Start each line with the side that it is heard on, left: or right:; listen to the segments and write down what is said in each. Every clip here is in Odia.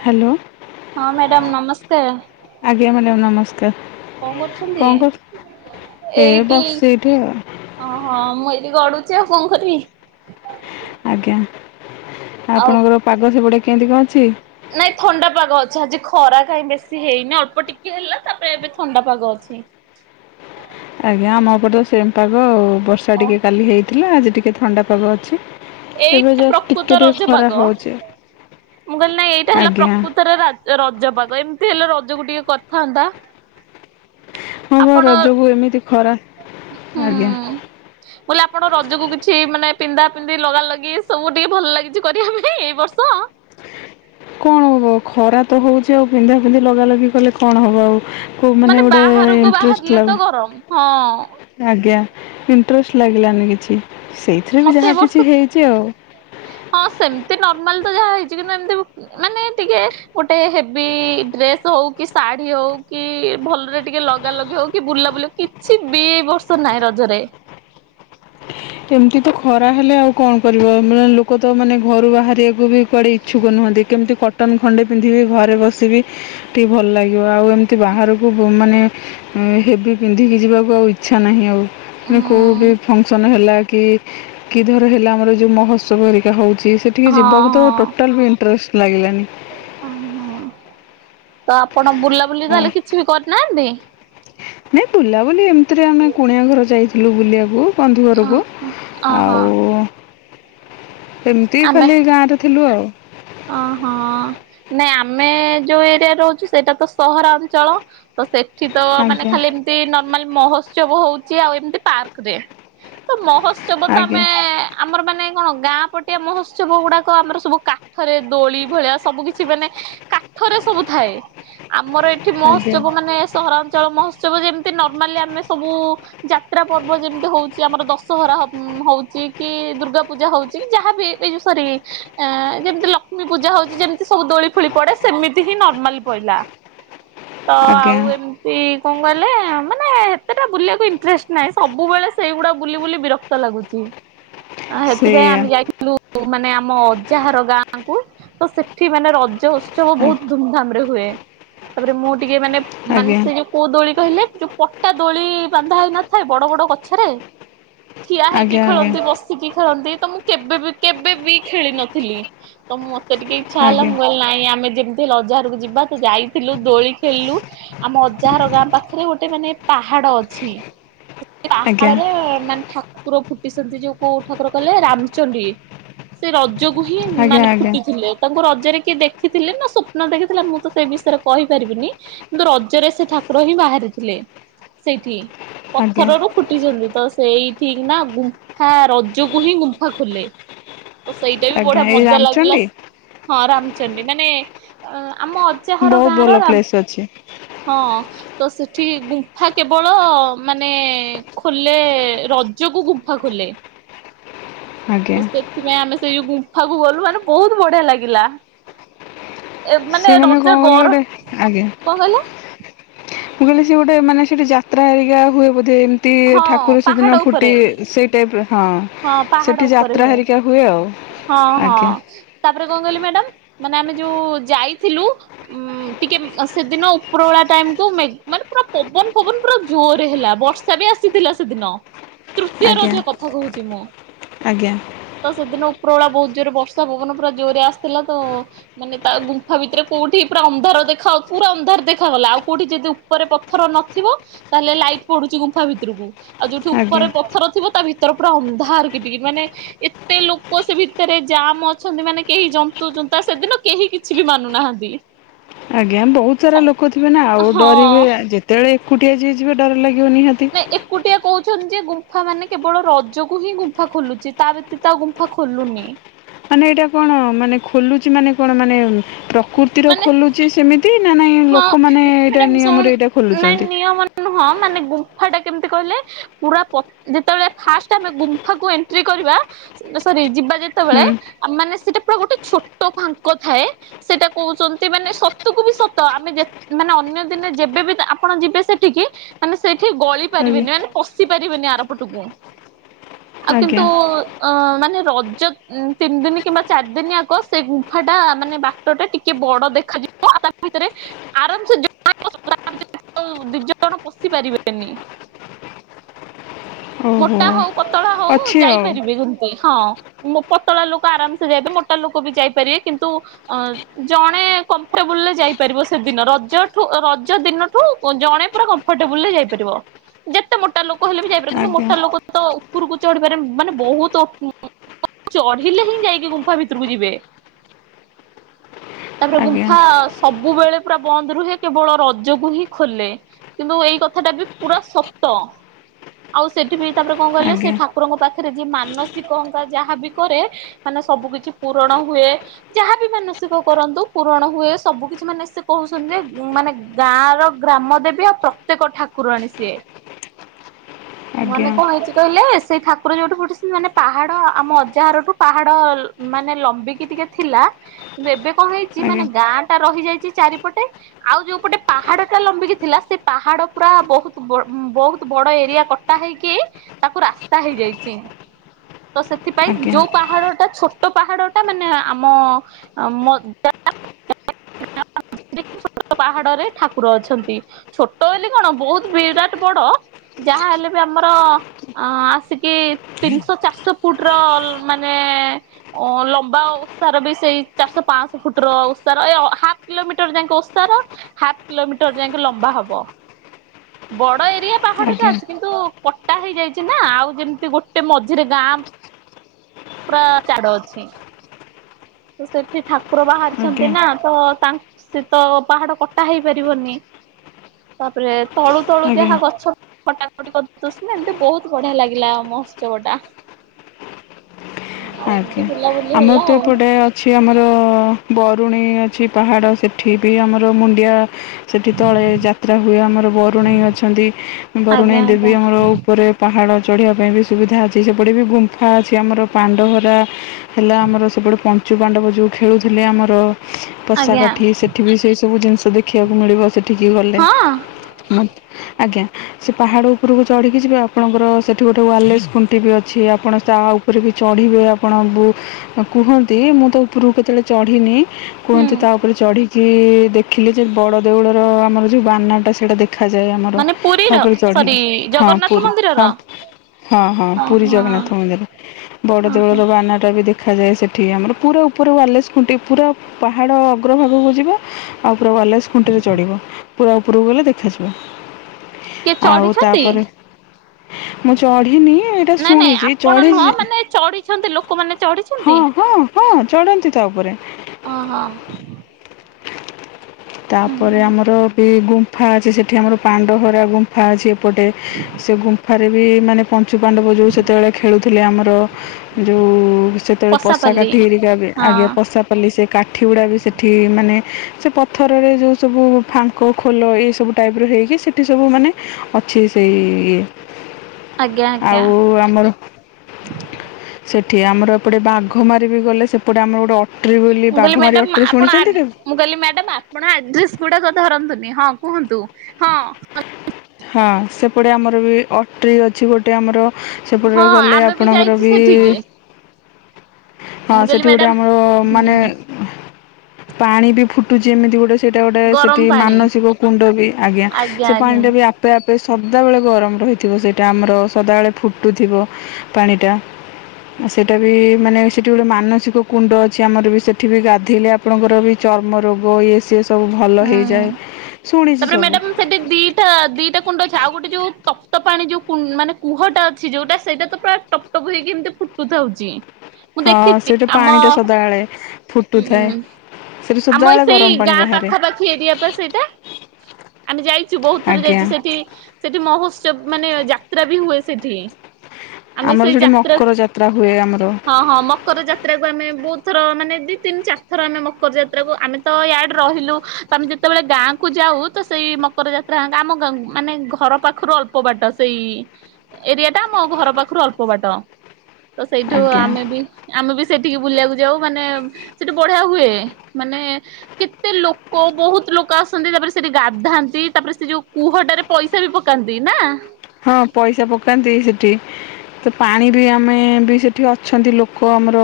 left: ହ୍ୟାଲୋ
right: ହଁ ମ୍ୟାଡ଼ାମ ନମସ୍କାର।
left: ଆଜ୍ଞା ମ୍ୟାଡ଼ାମ ନମସ୍କାର।
right: କଣ କରୁଛନ୍ତି?
left: କ'ଣ କରୁ ଏ ବସିଛି ଏଇଠି ଆଉ
right: [inaudible] ହଁ ହଁ ମୁଁ ଏଇଠି ଗଡୁଛି ଆଉ କଣ କରିବି।
left: ଆଜ୍ଞା ଆଉ
right: ଆଉ
left: ଆପଣଙ୍କର ପାଗ ସେପଟେ କେମିତି କଣ ଅଛି?
right: ନାଇଁ ଥଣ୍ଡା ପାଗ ଅଛି ଆଜି ଖରା କାଇଁ ବେଶୀ ହେଇନି ଅଳ୍ପ ଟିକେ ହେଲା ତାପରେ ଏବେ ଥଣ୍ଡା ପାଗ ଅଛି।
left: ଆଜ୍ଞା ଆମ ଏପଟେ ସେମ୍ ପାଗ ଆଉ ବର୍ଷା
right: ଓ
left: ଟିକେ କାଲି ହେଇଥିଲା ଆଜି ଟିକେ ଥଣ୍ଡା ପାଗ ଅଛି। ଏବେ
right: ଏଇଟା
left: ଜଷ୍ଟ
right: ପ୍ରକୃତ
left: ଟିକେ
right: ରଜ
left: ଟିକେ ଖରା
right: ପାଗ।
left: ହୋଉଚି।
right: ମୁଁ କହିଲି ନାଁଇ ଏଇଟା ହେଲା ପ୍ରକୃତରେ ରା ଏ ରଜ ପାଗ ଏମିତି ହେଲେ ରଜକୁ ଟିକେ କରିଥାନ୍ତା।
left: ହଁ ବା
right: ଆପଣ
left: ରଜକୁ ଏମିତି ଖରା
right: ହୁଁ।
left: ଆଜ୍ଞା।
right: ମୁଁ କହିଲି ଆପଣଙ୍କ ରଜକୁ କିଛି ମାନେ ପିନ୍ଧା ପିନ୍ଧି ଲଗା ଲଗି ସବୁ ଟିକେ ଭଲ ଲାଗିଛି କରିବା ପାଇଁ ଏଇ ବର୍ଷ
left: କଣ ହବ ଖରା ତ ହୋଉଚି ଆଉ ପିନ୍ଧା ଫିନ୍ଧି ଲଗା ଲଗି କଲେ କଣ ହବ ଆଉ। କୋଉ ମାନେ ଗୋଟେ
right: ବାହାରକୁ ବାହାରିଲେ
left: ଇଣ୍ଟ୍ରେଷ୍ଟ ଆଉ।
right: ତ ଗରମ ହଁ
left: ଆଜ୍ଞା ଇଣ୍ଟରେଷ୍ଟ ଲାଗିଲାନି କିଛି ସେଇଥିରେ ବି
right: ମତେ ଏ
left: ଯାହା
right: ବର୍ଷ
left: କିଛି ହେଇଛି ଆଉ
right: ହଁ ସେମିତି ନର୍ମାଲ ତ ଯାହା ହେଇଛି କିନ୍ତୁ ଏମିତି ମାନେ ଟିକେ ଗୋଟେ ହେଭି ଡ୍ରେସ୍ ହୋଉ କି ଶାଢୀ ହୋଉ କି ଭଲରେ ଟିକେ ଲ ଲଗା ଲଗି ହୋଉ କି ବୁଲା ବୁଲି କିଛି ବି ଏ ବର୍ଷ ନାହିଁ ରଜରେ।
left: କେମତି ତ ଖରା ହେଲେ ଆଉ କଣ କରିବ ଲୋକ ତ ମାନେ ଘରୁ ବାହାରିବାକୁ ବି କୁଆଡେ ଇ ଛୁକି ନୁହନ୍ତି କେମିତି କଟନ ଖଣ୍ଡେ ପିନ୍ଧିବି ଘରେ ବସିବି ଟିକେ ଭଲ ଲାଗିବ ଆଉ ଏମିତି ବାହାରକୁ ବୁ ମାନେ ହୁଁ ହେଭି ପିନ୍ଧିକି ଯିବାକୁ ଆଉ ଇଚ୍ଛା ନାହିଁ ଆଉ
right: ଉଁ
left: ମାନେ କୋଉ ବି ଫଙ୍କସନ୍ ମାନେ ହେଲା କି କି ଧର ହେଲା ଆମର ଯୋଉ ମହୋତ୍ସବ ହେରିକା ହଉଛି ସେ ଟିକେ
right: ହଁ
left: ଯିବାକୁ ତ
right: ହଁ।
left: ଟୋଟାଲ୍ ବି ଇଣ୍ଟରେଷ୍ଟ ଲାଗିଲାନି।
right: ଓହୋ ତ ଆପଣ ବୁଲାବୁଲି ତାହେଲେ କିଛି ବି କରିନାହାନ୍ତି?
left: ନାଇଁ ବୁଲାବୁଲି ଏମିତିରେ ଆମେ କୁଣିଆ ଘର ଯାଇଥିଲୁ ବୁଲିବାକୁ। ବନ୍ଧୁ ଘରକୁ
right: ଓହୋ ଓହୋ
left: ଆଉ ସେମିତି
right: ଆମେ
left: ଖାଲି ଗାଁ ରେ ଥିଲୁ ଆଉ।
right: ଓହୋ ନାଇଁ ଆମେ ଯୋଉ ଏରିଆରେ ରହୁଛୁ ସେଇଟା ତ ସହରାଞ୍ଚଳ। ତ ସେଠି ତ ମାନେ
left: ଆଜ୍ଞା
right: ଖାଲି ଏମ୍‌ତି ନର୍ମାଲ ମହୋତ୍ସବ ହଉଛି ଆଉ ଏମିତି ପାର୍କରେ। ତ ମହୋତ୍ସବ ତ
left: ଆଜ୍ଞା।
right: ଆମେ ଆମର ମାନେ କଣ ଗାଁ ପଟିଆ ମହୋତ୍ସବ ଗୁଡାକ ଆମର ସବୁ କା କାଠରେ ଦୋଳି ଭଳିଆ ସବୁ କିଛି ମାନେ କାଠରେ ସବୁ ଥାଏ। ଆମର ଏ ଏଠି
left: ଆଜ୍ଞା।
right: ମହୋତ୍ସବ ମାନେ ସହରାଞ୍ଚଳ ମହୋତ୍ସବ ଯେମିତି ନର୍ମାଲି ଆମେ ସବୁ ଯାତ୍ରା ପର୍ବ ଯେମିତି ହଉଛି ଆମର ଦଶହରା ଉଁ ହଉଛି କି ଦୁର୍ଗା ପୂଜା ହଉଛି ଯାହାବି ଏ ଯୋଉ ସରି ଆଁ ଯେମିତି ଲକ୍ଷ୍ମୀ ପୂଜା ହଉଛି ଯେମିତି ସବୁ ଦୋଳି ଫୋଳି ପଡେ ସେମିତି ହିଁ ନର୍ମାଲ ପଇଲା। ତ
left: ଆଜ୍ଞା
right: ଆଉ ଏମ୍ ସେ କଣ କହଲେ ମାନେ ଏତେଟା ବୁଲିବାକୁ ଇଣ୍ଟରେଷ୍ଟ ନାହିଁ। ସବୁବେଳେ ସେଇଗୁଡା ବୁଲି ବୁଲି ବିରକ୍ତ କ ଲାଗୁଛି।
left: ହଁ [inaudible]
right: ହାଁ ସେଥିପାଇଁ ଆମେ ଯାଇଥିଲୁ ମାନେ ଆମ ଅଜାଘର। ଗାଁ କୁ ତ ସେଠି ମାନେ ରଜ ଉତ୍ସବ
left: ଆଜ୍ଞା
right: ବହୁତ ଧୁମଧାମ ରେ ହୁଏ। ତାପରେ ମୁଁ ଟିକେ ମାନେ
left: ଆଜ୍ଞା
right: ସେ ଯୋଉ କୋଉ ଦୋଳି କହିଲେ ଯୋଉ ପଟା ଦୋଳି ବାନ୍ଧା ହେଇନଥାଏ ବଡ ବଡ ଗଛରେ? ଠିଆ ହେଇକି
left: ଆଜ୍ଞା
right: ଖେଳନ୍ତି ବସିକି ଖେଳନ୍ତି ତ ମୁଁ କେବେ ବି କେବେ ବି ଖେଳି ନଥିଲି। ତ ମୋତେ ଟିକେ ଇଚ୍ଛା ହେଲା
left: ଆଜ୍ଞା।
right: ମୁଁ କହିଲି ନାଇଁ ଆମେ ଯେମିତି ଅଜାଘର ରକୁ ଯିବା ତ ଯାଇଥିଲୁ ଦୋଳି ଖେଳିଲୁ। ଆମ ଅଜାଘର ଗାଁ ପାଖରେ ଗୋଟେ ମାନେ ପାହାଡ ଅଛି।
left: ଆଜ୍ଞା
right: ପାହାଡ଼ ରେ ମାନେ ଠାକୁ ଠାକୁର ଫୁଟିଛନ୍ତି ଯୋଉ କୋଉ ଠାକୁର କହିଲେ ରାମଚଣ୍ଡୀ। ସେ ରଜକୁ ହି
left: ଆଜ୍ଞା
right: ମାନେ
left: ଆଜ୍ଞା
right: ଫୁଟିଥିଲେ। ତାଙ୍କୁ ରଜରେ କିଏ ଦେଖିଥିଲେ ନା ସ୍ୱପ୍ନ ଦେଖିଥିଲା ମୁଁ ତ ସେ ବିଷୟରେ କହିପାରିବିନି। କିନ୍ତୁ ରଜରେ ସେ ଠାକୁର ହିଁ ବାହାରିଥିଲେ ସେଇଠି
left: ଆଜ୍ଞା
right: ପଥରରୁ। ଫୁଟିଛନ୍ତି ତ ସେଇଠିକ ନାଁ ରଜକୁ ହିଁ ଗୁମ୍ଫା ଖୋଲେ। ଓ ସେଇଟା ବି
left: ଆଜ୍ଞା
right: ବଢିଆ
left: ଏଇ
right: ମଜା ଲାଗିଲା।
left: ରାମଚଣ୍ଡୀ
right: ହଁ ରାମଚଣ୍ଡୀ ମାନେ ଆମ ଅଜାଘର
left: ବହୁତ
right: ଗାଁ
left: ଭଲ
right: ରାମ
left: ପ୍ଲେସ୍ ଅଛି
right: ହଁ। ତ ସେଠି ଗୁମ୍ଫା କେବଳ ମାନେ ଖୋଲେ ରଜକୁ ଗୁମ୍ଫା ଖୋଲେ।
left: ହ [inaudible]
right: ତ ସେଥିପାଇଁ ଆମେ ସେଇ ଯୋଉ ଗୁମ୍ଫାକୁ ଗଲୁ ମାନେ ବୋହୁତ ବଢିଆ ଲାଗିଲା। ଏବ ମାନେ
left: ସେମାନେ କଣ
right: ରଜ
left: କହିଲେ
right: ଗରମ
left: ଗୋଟେ ଆଜ୍ଞା
right: କଣ କହିଲେ?
left: ମୁଁ କହିଲି ସେ ଗୋଟେ ମାନେ ସେଠି ଯାତ୍ରା ହେରିକା ହୁଏ ବୋଧେ? ତିି
right: ହଁ
left: ଠାକୁର ସେଦିନ
right: ପାହାଡ
left: ଫୁଟି
right: ଉପରେ
left: ସେଇ ଟାଇପର ହଁ।
right: ହଁ ପାହାଡ
left: ସେଠି
right: ଉପରେ
left: ଯାତ୍ରା ହେରିକା ହୁଏ ଆଉ
right: ହଁ ହଁ
left: ଆଜ୍ଞା।
right: ତାପରେ କଣ କହିଲି ମ୍ୟାଡାମ ମାନେ ଆମେ ଯୋଉ ଯାଇଥିଲୁ ଉଁ ଟିକେ ସେଦିନ ଉପରବେଳା ଟାଇମକୁୁ ମାନେ ପୁରା ପବନ ପବନ ପୁରା ଜୋରରେ ହେଲା ବର୍ଷ ର୍ଷା ବି ଆସିଥିଲା ସେଦିନ ତୃତୀୟ
left: ଆଜ୍ଞା
right: ରଜ କଥା କହୁଚି ମୁଁ।
left: ଆଜ୍ଞା
right: ତ ସେଦିନ ଉପ୍ରବେଳା ବୋହୁତ ଜୋରେ ବର୍ଷା ପବନ ପୁରା ଜୋରରେ ଆସିଥିଲା ତ ମାନେ ତା ଗୁମ୍ଫା ଭିତରେ କୋଉଠି ପୁରା ଅନ୍ଧାର ଦେଖା ପୁରା ଅନ୍ଧାର ଦେଖାାଗଲା ଆଉ କୋଉଠି ଯଦି ଉ ଉପରେ ପଥର ନଥିବ ତାହେଲେ ଲାଇଟ୍ ପଡୁଚି ଗୁମ୍ଫା ଭିତରକୁ। ଆଉ ଯୋଉଠି
left: ଆଜ୍ଞା।
right: ଉପରେ ପଥର ଥିବ ତା ଭିତରେ ପୁରା ଅନ୍ଧା କିଟି କିଟି ମାନେ ଏତେ ଲୋକ ସେ ଭିତରେ ଜାମ୍ ଅଛନ୍ତି ମାନେ କେହି ଜନ୍ତୁ ଜୁତା ସେଦିନ କେହି କି କିଛି ବି ମାନୁ ନାହାନ୍ତି।
left: ଆଜ୍ଞା ବୋହୁତ ସାରା ଲୋକ ଥିବେ ନା ଆଉ
right: ହଁ
left: ଡରିବେ ଯେତେବେଳେ କୁଟି ଆଯି ହେଇଯିବେ ଡର ଲାଗିବ ନିହାତି।
right: କୁଟିଏ କୋହୁଚନ୍ତି ଯେ ଗୁମ୍ଫା ମାନେ କେବଳ ରଜକୁ ହିଁ ଗୁମ୍ଫା ଖୋଲୁଚି ତା ବ୍ୟତୀରେ ଆଉ ଗୁମ୍ଫା ଖୋଲୁନି।
left: ମାନେ ଏଇଟା କଣ ମାନେ ଖୋଲୁଚି ମାନେ କଣ ମାନେ ପ୍ରକୃତିର
right: ମାନେ
left: ଖୋଲୁଚି ସେମିତି ନା ନାଇଁ
right: ହଁ
left: ଲୋକମାନେ ଏଇଟା ନିୟମରେ ଏଇଟା
right: ନାଇଁ
left: ଖୋଲୁଚନ୍ତି?
right: ନିୟମ ନୁହଁ ମାନେ ଗୁମ୍ଫା ଟା କେମିତି କହିଲେ ପୁର ଯେତେବେଳେ ଫାଷ୍ଟ ଆମେ ଗୁମ୍ଫାକୁ ଏଣ୍ଟ୍ରି କରିବା ସରି ଯିବା
left: ହୁଁ
right: ଯେତେବେଳେ ମାନେ ସେଟା ପୁରା ଗୋଟେ ଛୋଟ ଫାଙ୍କ ଥାଏ। ସେଇଟା କୋହୁଚନ୍ତି ମାନେ ସତକୁ ବି ସତ ଆମେ ଯେ ମାନେ ଅନ୍ୟ ଦିନେ ଯେବେ ବି ଆପଣ ଯିବେ ସେଠିକି ମାନେ ସେଇଠି ଗଳି
left: ଆଜ୍ଞା
right: ପାରିବେନି ମାନେ ପଶି ପାରିବେନି ଆର ପଟକୁ।
left: [inaudible]
right: ଆଉ କିନ୍ତୁ ଅ ମାନେ ରଜ ତିନି ଦିନ କିମ୍ବା ଚାରି ଦିନ ଆଗ ସେ ଗୁମ୍ଫା ଟା ମାନେ ବା ଟା ଟିକେ ବଡ ଦେଖାଯିବ ଆଉ ତା ଭିତରେ ଆରାମ ସେ [unintelligible] ଯୋଉ ଦିଜ ଜଣ ପୋଷି ପାରିବେନି।
left: ଓହୋ
right: ମୋଟା ହୋଉ ପତଳା ହୋଉ
left: ଅଛି ଆଉ
right: ଯାଇପାରିବେ କେମିତି ହଁ। ପତଳା ଲୋକ ଆରାମ ସେ ଯାଇବେ ମୋଟା ଲୋକ ବି ଯାଇପାରିବେ କିନ୍ତୁ ଅ ଜଣେ କମ୍ଫର୍ଟେବୁଲରେ ଯାଇପାରିବ ସେଦିନ ରଜଠୁ ରଜ ଦିନଠୁ ଜଣେ ପୁରା କମ୍ଫଟେବୁରେ ଯାଇପାରିବ ଯେତେ ମୋଟା ଲୋକ ହେଲେ ବି ଯାଇପା
left: ଆଜ୍ଞା।
right: ତ ଉପରକୁ ଚଢିପାରିବେନି ମାନେ ବୋହୁତ ଓପ୍ ଚଢିଲେ ହିଁ ଯାଇକି ଗୁମ୍ଫା ଭିତରକୁ ଯିବେ।
left: [inaudible]
right: ତାପରେ
left: ଆଜ୍ଞା
right: ଗୁମ୍ଫା ସବୁବେଳେ ପୁରା ବନ୍ଦ ରୁହେ, କେବଳ ରଜକୁ ହିଁ ଖୋଲେ। କିନ୍ତୁ ଏଇ କଥାଟା ବି ପୁରା ସତ। ଆଉ ସେଠି ବି ତାପରେ କଣ କହିଲେ ସେ
left: ଆଜ୍ଞା
right: ଠା ଠାକୁରଙ୍କ ପାଖରେ ଯିଏ ମାନସିକ ଅଙ୍କା ଯାହାବି କରେ ମାନେ ସବୁ କିଛି ପୂରଣ ହୁଏ। ଯାହା ବି ମାନସିକ କରନ୍ତୁ ପୂରଣ ହୁଏ। ସବୁ କିଛି ମାନେ ସେ କହୁଛନ୍ତି ଯେ ମାନେ ଗାଁର ଗ୍ରାମଦେବୀ ଆଉ ପ୍ରତ୍ୟଖ ଠାକୁରାଣୀ ସିଏ। ମାନେ
left: ଆଜ୍ଞା
right: କଣ ହେଇଚି କହିଲେ ସେଇ ଠା କୁର ଯୋଉଠୁ ଫୁଠିଛନ୍ତି ମାନେ ପାହାଡ ଆମ ଅଜା ଘରଠୁ ପାହାଡ ମାନେ ଲମ୍ବିକି ଟିକେ ଥିଲା। କିନ୍ତୁ ଏବେ କଣ ହେଇଚି ମାନେ
left: ଆଜ୍ଞା
right: ଗାଁ ଟା ରହିଯାଇଚି ଚାରିପଟେ ଆଉ ଯୋଉପଟେ ପାହାଡ ଟା ଲମ୍ବିକି ଥିଲା ସେ ପାହାଡ ପୁରା ବହୁତ୍ ବ ବହୁତ୍ ବଡ ଏରିଆ କ ଟା ହେଇକି ତାକୁ ରାସ୍ତା ହେଇଯାଇଚି। ତ ସେଥିପାଇଁ
left: ଆଜ୍ଞା
right: ଯୋଉ ପାହାଡ ଟା ଛୋଟ ପାହାଡ ଟା ମାନେ ଆମ ମ। [unintelligible]
left: ହ
right: [unintelligible] ପାହାଡରେ ଠାକୁର ଅଛନ୍ତି। ଛୋଟ ବୋଲି କଣ ବହୁତ୍ ବିରାଟ ବଡ। ଯାହା ହେଲେ ବି ଆମର ଅ ଆସିକି ତିନିଶହ ଚାରିଶହ ଫୁଟ ର ମାନେ ଓ ଲମ୍ବା ଓସାର ବି ସେଇ ଚାରିଶହ ପାଞ୍ଚଶହ ଫୁଟ ର ଓସାର। ଏ ହାଫ୍ କିଲୋମିଟର ଯାଇଁକି ଓସାର। ହାଫ୍ କିଲୋମିଟର ଯାଇଁକି ଲମ୍ବା ହବ। ବଡ ଏରିଆ ପାହାଡଟା
left: ଆଜ୍ଞା।
right: ଅଛି କିନ୍ତୁ କଟା ହେଇଯାଇଚି ନା। ଆଉ ଯେମିତି ଗୋଟେ ମଝିରେ ଗାଁ [unintelligible] ଅଛି। ତ ସେଠି ଠାକୁର
left: ଆଜ୍ଞା
right: ବାହାରିଛନ୍ତି ନା। ତ ତାଙ୍କ ସେତ ପାହାଡ କଟା ହେଇପାରିବନି। ତାପରେ ତଳୁ ତଳୁ
left: ଆଜ୍ଞା।
right: ଯାହା ଗଛ କଟାକଟି କରିଦଉସନ୍ତି। ଏମିତି ବହୁତ ବଢିଆ ଲାଗିଲା ମହୋତ୍ସବ ଟା। ଆଉ ଏମିତି
left: ଆଜ୍ଞା।
right: ବୁଲାବୁଲି
left: ଆମର
right: ହେଲା
left: ତ
right: ଆଉ
left: ଏପଟେ ଅଛି ଆମର ବରୁଣେଇ ଅଛି ପାହାଡ଼। ସେଠି ବି ଆମର ମୁଣ୍ଡିଆ ସେଠି ତଳେ ଯାତ୍ରା ହୁଏ। ଆମର ବରୁଣେଇ ଅଛନ୍ତି। ବରୁଣେଇ
right: ଆଜ୍ଞା
left: ଦେବୀ
right: ଆଜ୍ଞା
left: ଆମର ଉପରେ ପାହାଡ଼ ଚଢ଼ିବା ପାଇଁ ବି ସୁବିଧା ଅଛି। ସେପଟେ ବି ଗୁମ୍ଫା ଅଛି ଆମର ପାଣ୍ଡହରା ହେଲା ଆମର ସେପଟେ ପଞ୍ଚୁ ପାଣ୍ଡବ ଯୋଉ ଖେଳୁଥିଲେ ଆମର ପଷା
right: ଆଜ୍ଞା
left: କାଠି, ସେଠି ବି ସେଇ ସବୁ ଜିନିଷ ଦେଖିବାକୁ ମିଳିବ ସେଠିକି ଗଲେ।
right: ହଁ
left: ଆଜ୍ଞା। ସେ ପାହାଡ ଉପରକୁ ଚଢିକି ଯିବେ ଆପଣଙ୍କର ସେଠି ଗୋଟେ ୱାରଲେସ ଖୁଣ୍ଟି ବି ଅଛି। ଆପଣ ତା ଉ ଉପରେ ବି ଚଢ଼ିବେ ଆପଣ ବୋ କୁହନ୍ତି ମୁଁ ତ ଉପରକୁ କେତେବେଳେ ଚଢ଼ିନି
right: ହୁଁ
left: କୁହନ୍ତି ତା ଉପରେ ଚଢିକି ଦେଖିଲି ଯେ ବଡ ଦେଉଳର ଆମର ଯୋଉ ବାନାଟା ସେଇଟା ଦେ ଦେଖାଯାଏ ଆମର।
right: ମାନେ ପୁରୀର
left: ତାପରେ
right: ସରି
left: ଚଢିଲେ। ହଁ
right: ଜଗନ୍ନାଥ
left: ପୁରୀ
right: ମନ୍ଦିରର
left: ହଁ ହଁ ହଁ ପୁରୀ
right: ଓହୋ
left: ଜଗନ୍ନାଥ ମନ୍ଦିର। ବଡ ଦେଉଳ
right: ଓହୋ
left: ର ବା ବାନା ଟା ବି ଦେଖାଯାଏ ସେଠି। ଆମର ପୁରା ଉପରେ ୱାର୍ଲେସ୍ ଖୁଣ୍ଟି ପୁରା ପାହାଡ଼ ଅଗ୍ରଭାଗକୁ ଯିବେ ଅଗ୍ର ୱାର୍ଲେସ୍ ଖୁଣ୍ଟିରେ ଚଢ଼ିବ। ପୁରା ଉପରକୁ ଗଲେ ଦେଖାଯିବ।
right: କିଏ
left: ଆଉ
right: ଚଢିଛନ୍ତି?
left: ତାପରେ ମୁଁ ଚଢ଼ିନି। ଏଇଟା
right: ନାଇଁ ନାଇଁ
left: ଶୁଣିଚି।
right: ଆପଣ ନୁହଁ
left: ଚଢିଚି
right: ମାନେ ଚଢିଛନ୍ତି ଲୋକମାନେ ଚଢିଛନ୍ତି?
left: ହଁ ହଁ ଚଢନ୍ତି ତା ଉପରେ।
right: ଅ ହଁ।
left: ତାପରେ ଆମର ବି ଗୁମ୍ ଗୁମ୍ଫା ଅଛି ସେଠି ଆମର ପାଣ୍ଡହରା ଗୁମ୍ଫା ଅଛି ଏପଟେ। ସେ ଗୁମ୍ଫାରେ ବି ମାନେ ପଞ୍ଚୁ ପାଣ୍ଡବ, ଯଉ ସେତେବେଳେ ଖେଳୁଥିଲେ ଆମର ଯୋଉ ସେତେବେଳେ ପଷା
right: ପଶାପାଲି
left: କାଠି ହେରିକା
right: ହଁ
left: ଆଗେ ପଷା କଲି ସେ କାଠିଗୁଡାକ ବି ସେଠି ମାନେ। ସେ ପ ପଥରରେ ଯଉସବୁ ଫାଙ୍କ ଖୋଲ ଏଇସବୁ ଟାଇପର୍ ହେଇକି ସେଠି ସବୁ ମାନେ ଅଛି ସେଇ ଇଏ
right: ଆଜ୍ଞା ଆଜ୍ଞା।
left: ଆଉ ଆମର ସେଠି ଆମର, ଏପଟେ ବାଘ ମାରି ବି ଗଲେ ସେପଟେ ଆମର ଗୋଟେ ଅ ଅଟ୍ରି ବୋଲି,
right: ମୁଁ କହିଲି
left: ବାଘମାରୀ
right: ମ୍ୟାଡାମ
left: ଅଟ୍ରି
right: ଆପଣ ଆ
left: ଶୁଣିଛନ୍ତି କେବେ?
right: ମୁଁ କହିଲି ମ୍ୟାଡ଼ାମ, ଆପଣ ଆଡ୍ରେସ୍ ଗୁଡାକ ଧରନ୍ତୁନି ହଁ କୁହନ୍ତୁ ହଁ।
left: ହଁ ସେପଟେ ଆମର ବି ଅଟ୍ରି, ଅଛି। ଗୋଟେ ଆମର ସେପଟେ
right: ହଁ
left: ଗଲେ
right: ଆମେ
left: ଆପଣଙ୍କର
right: ଯାଇଛୁ
left: ବି
right: ସେଠିକି
left: ହଁ,
right: ମୁଁ କହିଲି
left: ସେଠି ଗୋଟେ
right: ମ୍ୟାଡାମ
left: ଆମର
right: ହୁଁ
left: ମାନେ ପାଣି ବି ଫୁଟୁଛି ଏମିତି ଗୋଟେ ସେଇଟା ଗୋଟେ
right: ଗରମ
left: ସେଠି
right: ପାଣି
left: ମାନସିକ କୁଣ୍ଡ, ବି ଆଜ୍ଞା ସେ ପାଣିଟା ବି ଆପେ ଆପେ ସଦାବେଳେ ଗରମ, ରହିଥିଵ ସେଇଟା। ଆମର ସଦାବେଳେ ଫୁଟୁଥିବ ପାଣିଟା। ସେଇଟା ବି ମାନେ ସେଇଠି ଗୋଟେ ମାନସିକ କୁଣ୍ଡ, ଅଛି ଆମର ବି। ସେଠି ବି ଗାଧେଇଲେ ଆପ ଆପଣଙ୍କର ବି ଚର୍ମ ରୋଗ ଇଏ ସିଏ ସବୁ ଭଲ
right: ହୁଁ।
left: ହେଇଯାଏ ଶୁଣିଛି ସବୁ।
right: ସେଟା ଦିଟା କୁଣ୍ଡ ଅଛି ଆଉ ଗୋଟେ ଯୋଉ ତପତ ତପ୍ତପାଣି ଯୋଉ ମାନେ କୁ କୁହଟା ଅଛି ଯୋଉଟା ସେଇଟା ତ ପୁରା ଟପ୍ ଟପ୍ ହେଇକି ଏମିତି ଫୁଟୁ ଥାଉଛି। ମୁଁ
left: ହଁ
right: ଦେଖିଛି
left: ସେଇଟା
right: ଆମଁ
left: ପାଣିଟା ସଦାବେଳେ ଫୁଟୁଥାଏ ସେଠି
right: ଆମ ସେଇ
left: ସଦାବେଳେ ଗରମ
right: ସେଇ
left: ପାଣି
right: ଗାଁ ପାଖ
left: ବାହାରେ
right: ପାଖା ପାଖି ଏରିଆ ପା ସେଇଟା। ଆମେ ଯାଇଛୁ ବହୁତ ଥର
left: ଆଜ୍ଞା
right: ଯାଇଛୁ ସେଠି ସେଠି ମହୋତ୍ସବ। ମାନେ ଯାତ୍ରା ବି ହୁଏ ସେଠି। ଆମେ
left: ଆମର
right: ସେଇ
left: ସେଠି
right: ଯାତ୍ରା
left: ମକର ଯାତ୍ରା ହୁଏ ଆମର
right: ହଁ ହଁ ମ ମକର ଯାତ୍ରା କୁ ଆମେ ବହୁତ ଥର ମାନେ ଦୁଇ ତିନି ଚାରି ଥର ଆମେ ମକର ଯାତ୍ରାକୁ ଆମେ ତ ୟାଡେ ରହିଲୁ ତ ଆମେ ଯେତେବେଳେ ଗାଁ କୁ ଯାଉ, ତ ସେଇ ମକର ଯାତ୍ରା ହାଙ୍କା ଆମ ଗାଁ କୁ, ମାନେ ଘର ପାଖରୁ ଅଳ୍ପ ଅଳ୍ପ ବାଟ ସେଇ ଏରିଆ ଟା, ଆମ ଘର ପାଖରୁ ଅଳ୍ପ ବାଟ। ତ ସେଇଠୁ
left: ଆଜ୍ଞା
right: ଆମେ ବି ଆମେ ବି ସେଠିକି ବୁଲିବାକୁ ଯାଉ, ମାନେ ସେଠି ବଢିଆ ହୁଏ ମାନେ କେତେ ଲୋ କୋଉ ବହୁତ ଲୋକ ଆସନ୍ତି, ତାପରେ ସେଠି ଗାଧାନ୍ତି ତାପରେ ସେ ଯୋଉ କୁହଟାରେ ପଇସା ବି ପକାନ୍ତି ନା।
left: ହଁ ପଇସା ପକାନ୍ତି ସେଠି। ସେ ପାଣିରେ ଆମେ ବି ସେଠି ଅଛନ୍ତି ଲୋକ, ଆମର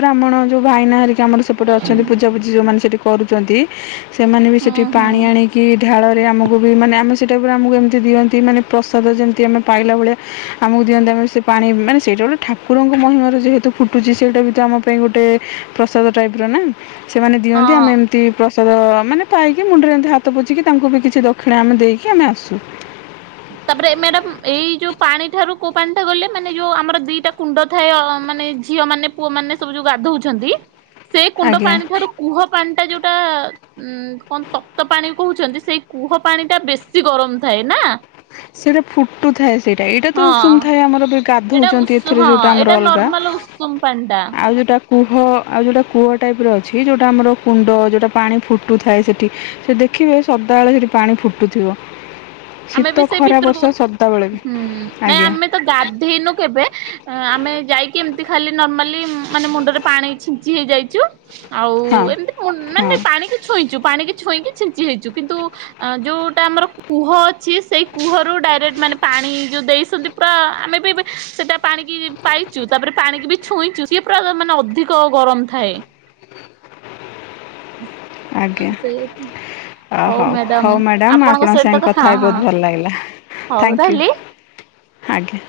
left: ବ୍ରାହ୍ମଣ ଯୋଉ ଭାଇନା ହେରି ଆମର ସେପଟେ ଅଛନ୍ତି ପୂଜା ପୁଜିି ଯଉମାନେ ସେଠି କରୁଛନ୍ତି, ସେମାନେ ବି ସେଠି
right: ହୁଁ ହୁଁ।
left: ପାଣି ଆଣିକି କି ଢାଳରେ ଆମକୁ ବି ମାନେ ଆମେ ସେଇଟାଇ ଉପରେ ଆମକୁ ଏମିତି ଦିଅନ୍ତି, ମାନେ ପ୍ରସାଦ, ଯେମିତି ଆମେ ପାଇଲା ଭଳିଆ ଆମକୁ ଦିଅନ୍ତି, ଆମେ ସେ ପାଣି ମାନେ ସେଇଟା ଗୋଟେ ଠାକୁରଙ୍କ ମହିମା ରୁ ଯେହେତୁ ଫୁଟୁଚି, ସେଇଟା ବି ତ ଆମ ପାଇଁ ଗୋଟେ ପ୍ରସାଦ, ଟାଇପ ର ନା ସେମାନେ
right: ହଁ
left: ଦିଅନ୍ତି ଆମେ ଏମ ନୀତି ପ୍ରସାଦ ମାନେ ପାଇକି। ମୁଣ୍ଡରେ ଏମିତି ହାତ ପୋଛିିକି ତାଙ୍କୁ ବି କିଛି ଦକ୍ଷିଣା ଆମେ ଦେଇକି ଆମେ ଆସୁ।
right: ତାପରେ ମ୍ୟାଡାମ, ଏଇ ଯୋଉ ପାଣି ଠାରୁ କୋଉ ପାଣି ଟା ଗଲେ ମାନେ ଯୋଉ ଆମର ଦିଟା କୁଣ୍ଡ ଥାଏ ମାନେ ଝିଅ ମାନେ ପୁଅ ମାନେ ସବୁ ଯୋଉ ଗାଧଉଛନ୍ତି, ସେ କୁଣ୍ଡ
left: ଆଜ୍ଞା
right: ପାଣି ଠାରୁ କୁହ ପାଣିଟା ଯୋଉଟା ଉମ କଣ, ତକ୍ତ ପାଣି କହୁଛନ୍ତି। ସେଇ କୂହ ପାଣି ଟା ବେଶୀ ଗରମ ଥାଏ ନା।
left: ସେଇଟା। ଫୁଟୁଥାଏ ସେଇଟା ଏଇଟା ତ ଉଷୁମ
right: ହଁ
left: ଥାଏ, ଆମର ବି ଗାଧଉଛନ୍ତି। ଏଥିରେ ଯୋଉଟା ଆମର ଅଲଗା।
right: ଭଲ ଉଷୁମ୍ ପାଣିଟା।
left: ଆଉ ଯୋଉଟା କୂହ ଆଉ ଯୋଉଟା କୂଅ ଟାଇପ୍ ର ଅଛି ଯୋଉଟା ଆମର କୁଣ୍ଡ ଯୋଉଟା ପାଣି ଫୁଟୁଥାଏ ସେଠି, ସେ ଦେ ଖିବେ ସଦାବେଳେ ସେଠି ପାଣି ଫୁଟୁଥିବ।
right: ଆମେ
left: ଶୀତ
right: ବି ସେ
left: ଖରା ବର୍ଷା
right: ଭିତୁରକୁ,
left: ସଦାବେଳେ ବି
right: ନାଇଁ
left: ଆଜ୍ଞା
right: ଆମେ ତ ଗାଧେଇନୁ କେବେ ଆମେ ଯାଇକି ଏମ୍ତି ଖାଲି ନର୍ମାଲି ମାନେ ମୁଣ୍ଡରେ ପାଣି ଛି ଞ୍ଚି ହେଇଯାଇଚୁ, ଆଉ
left: ହଁ
right: ଏମ୍ତି
left: ହଁ
right: ମାନେ ପାଣିକି ଛୁଇଁଚୁ ପାଣିିକି ଛୁଇଁକି ଛିଞ୍ଚି ହେଇଚୁ, କିନ୍ତୁ ଯୋଉଟା ଆମର କୂହ ଅଛି ସେଇ କୂହରୁ ଡାଇରେକ୍ଟ ମାନେ ପାଣି ଯୋଉ ଦେଇଛନ୍ତି ପୁରା ଆମେ ବି ସେଇଟା ପାଣିକି ପାଇଚୁ ତାପରେ ପାଣିିକି ବି ଛୁଇଁଚୁ, ସିଏ ପୁରା ମାନେ ଅଧିକ ଗରମ୍ ଥାଏ।
left: ଆଜ୍ଞା
right: ସେଇଆକୁ
left: ଅ
right: ହଉ ମ୍ୟାଡମ୍
left: ହଉ ମ୍ୟାଡ଼ାମ୍
right: ଆପଣଙ୍କ ସହିତ
left: ସାଙ୍ଗେ
right: ତ
left: କଥା ହେଇ
right: ହଁ-ହଁ
left: ବହୁତ ଭଲ ଲାଗିଲା
right: ହଉ
left: ଥ୍ୟାଙ୍କ ୟୁ
right: ରହିଲି।
left: ଆଜ୍ଞା।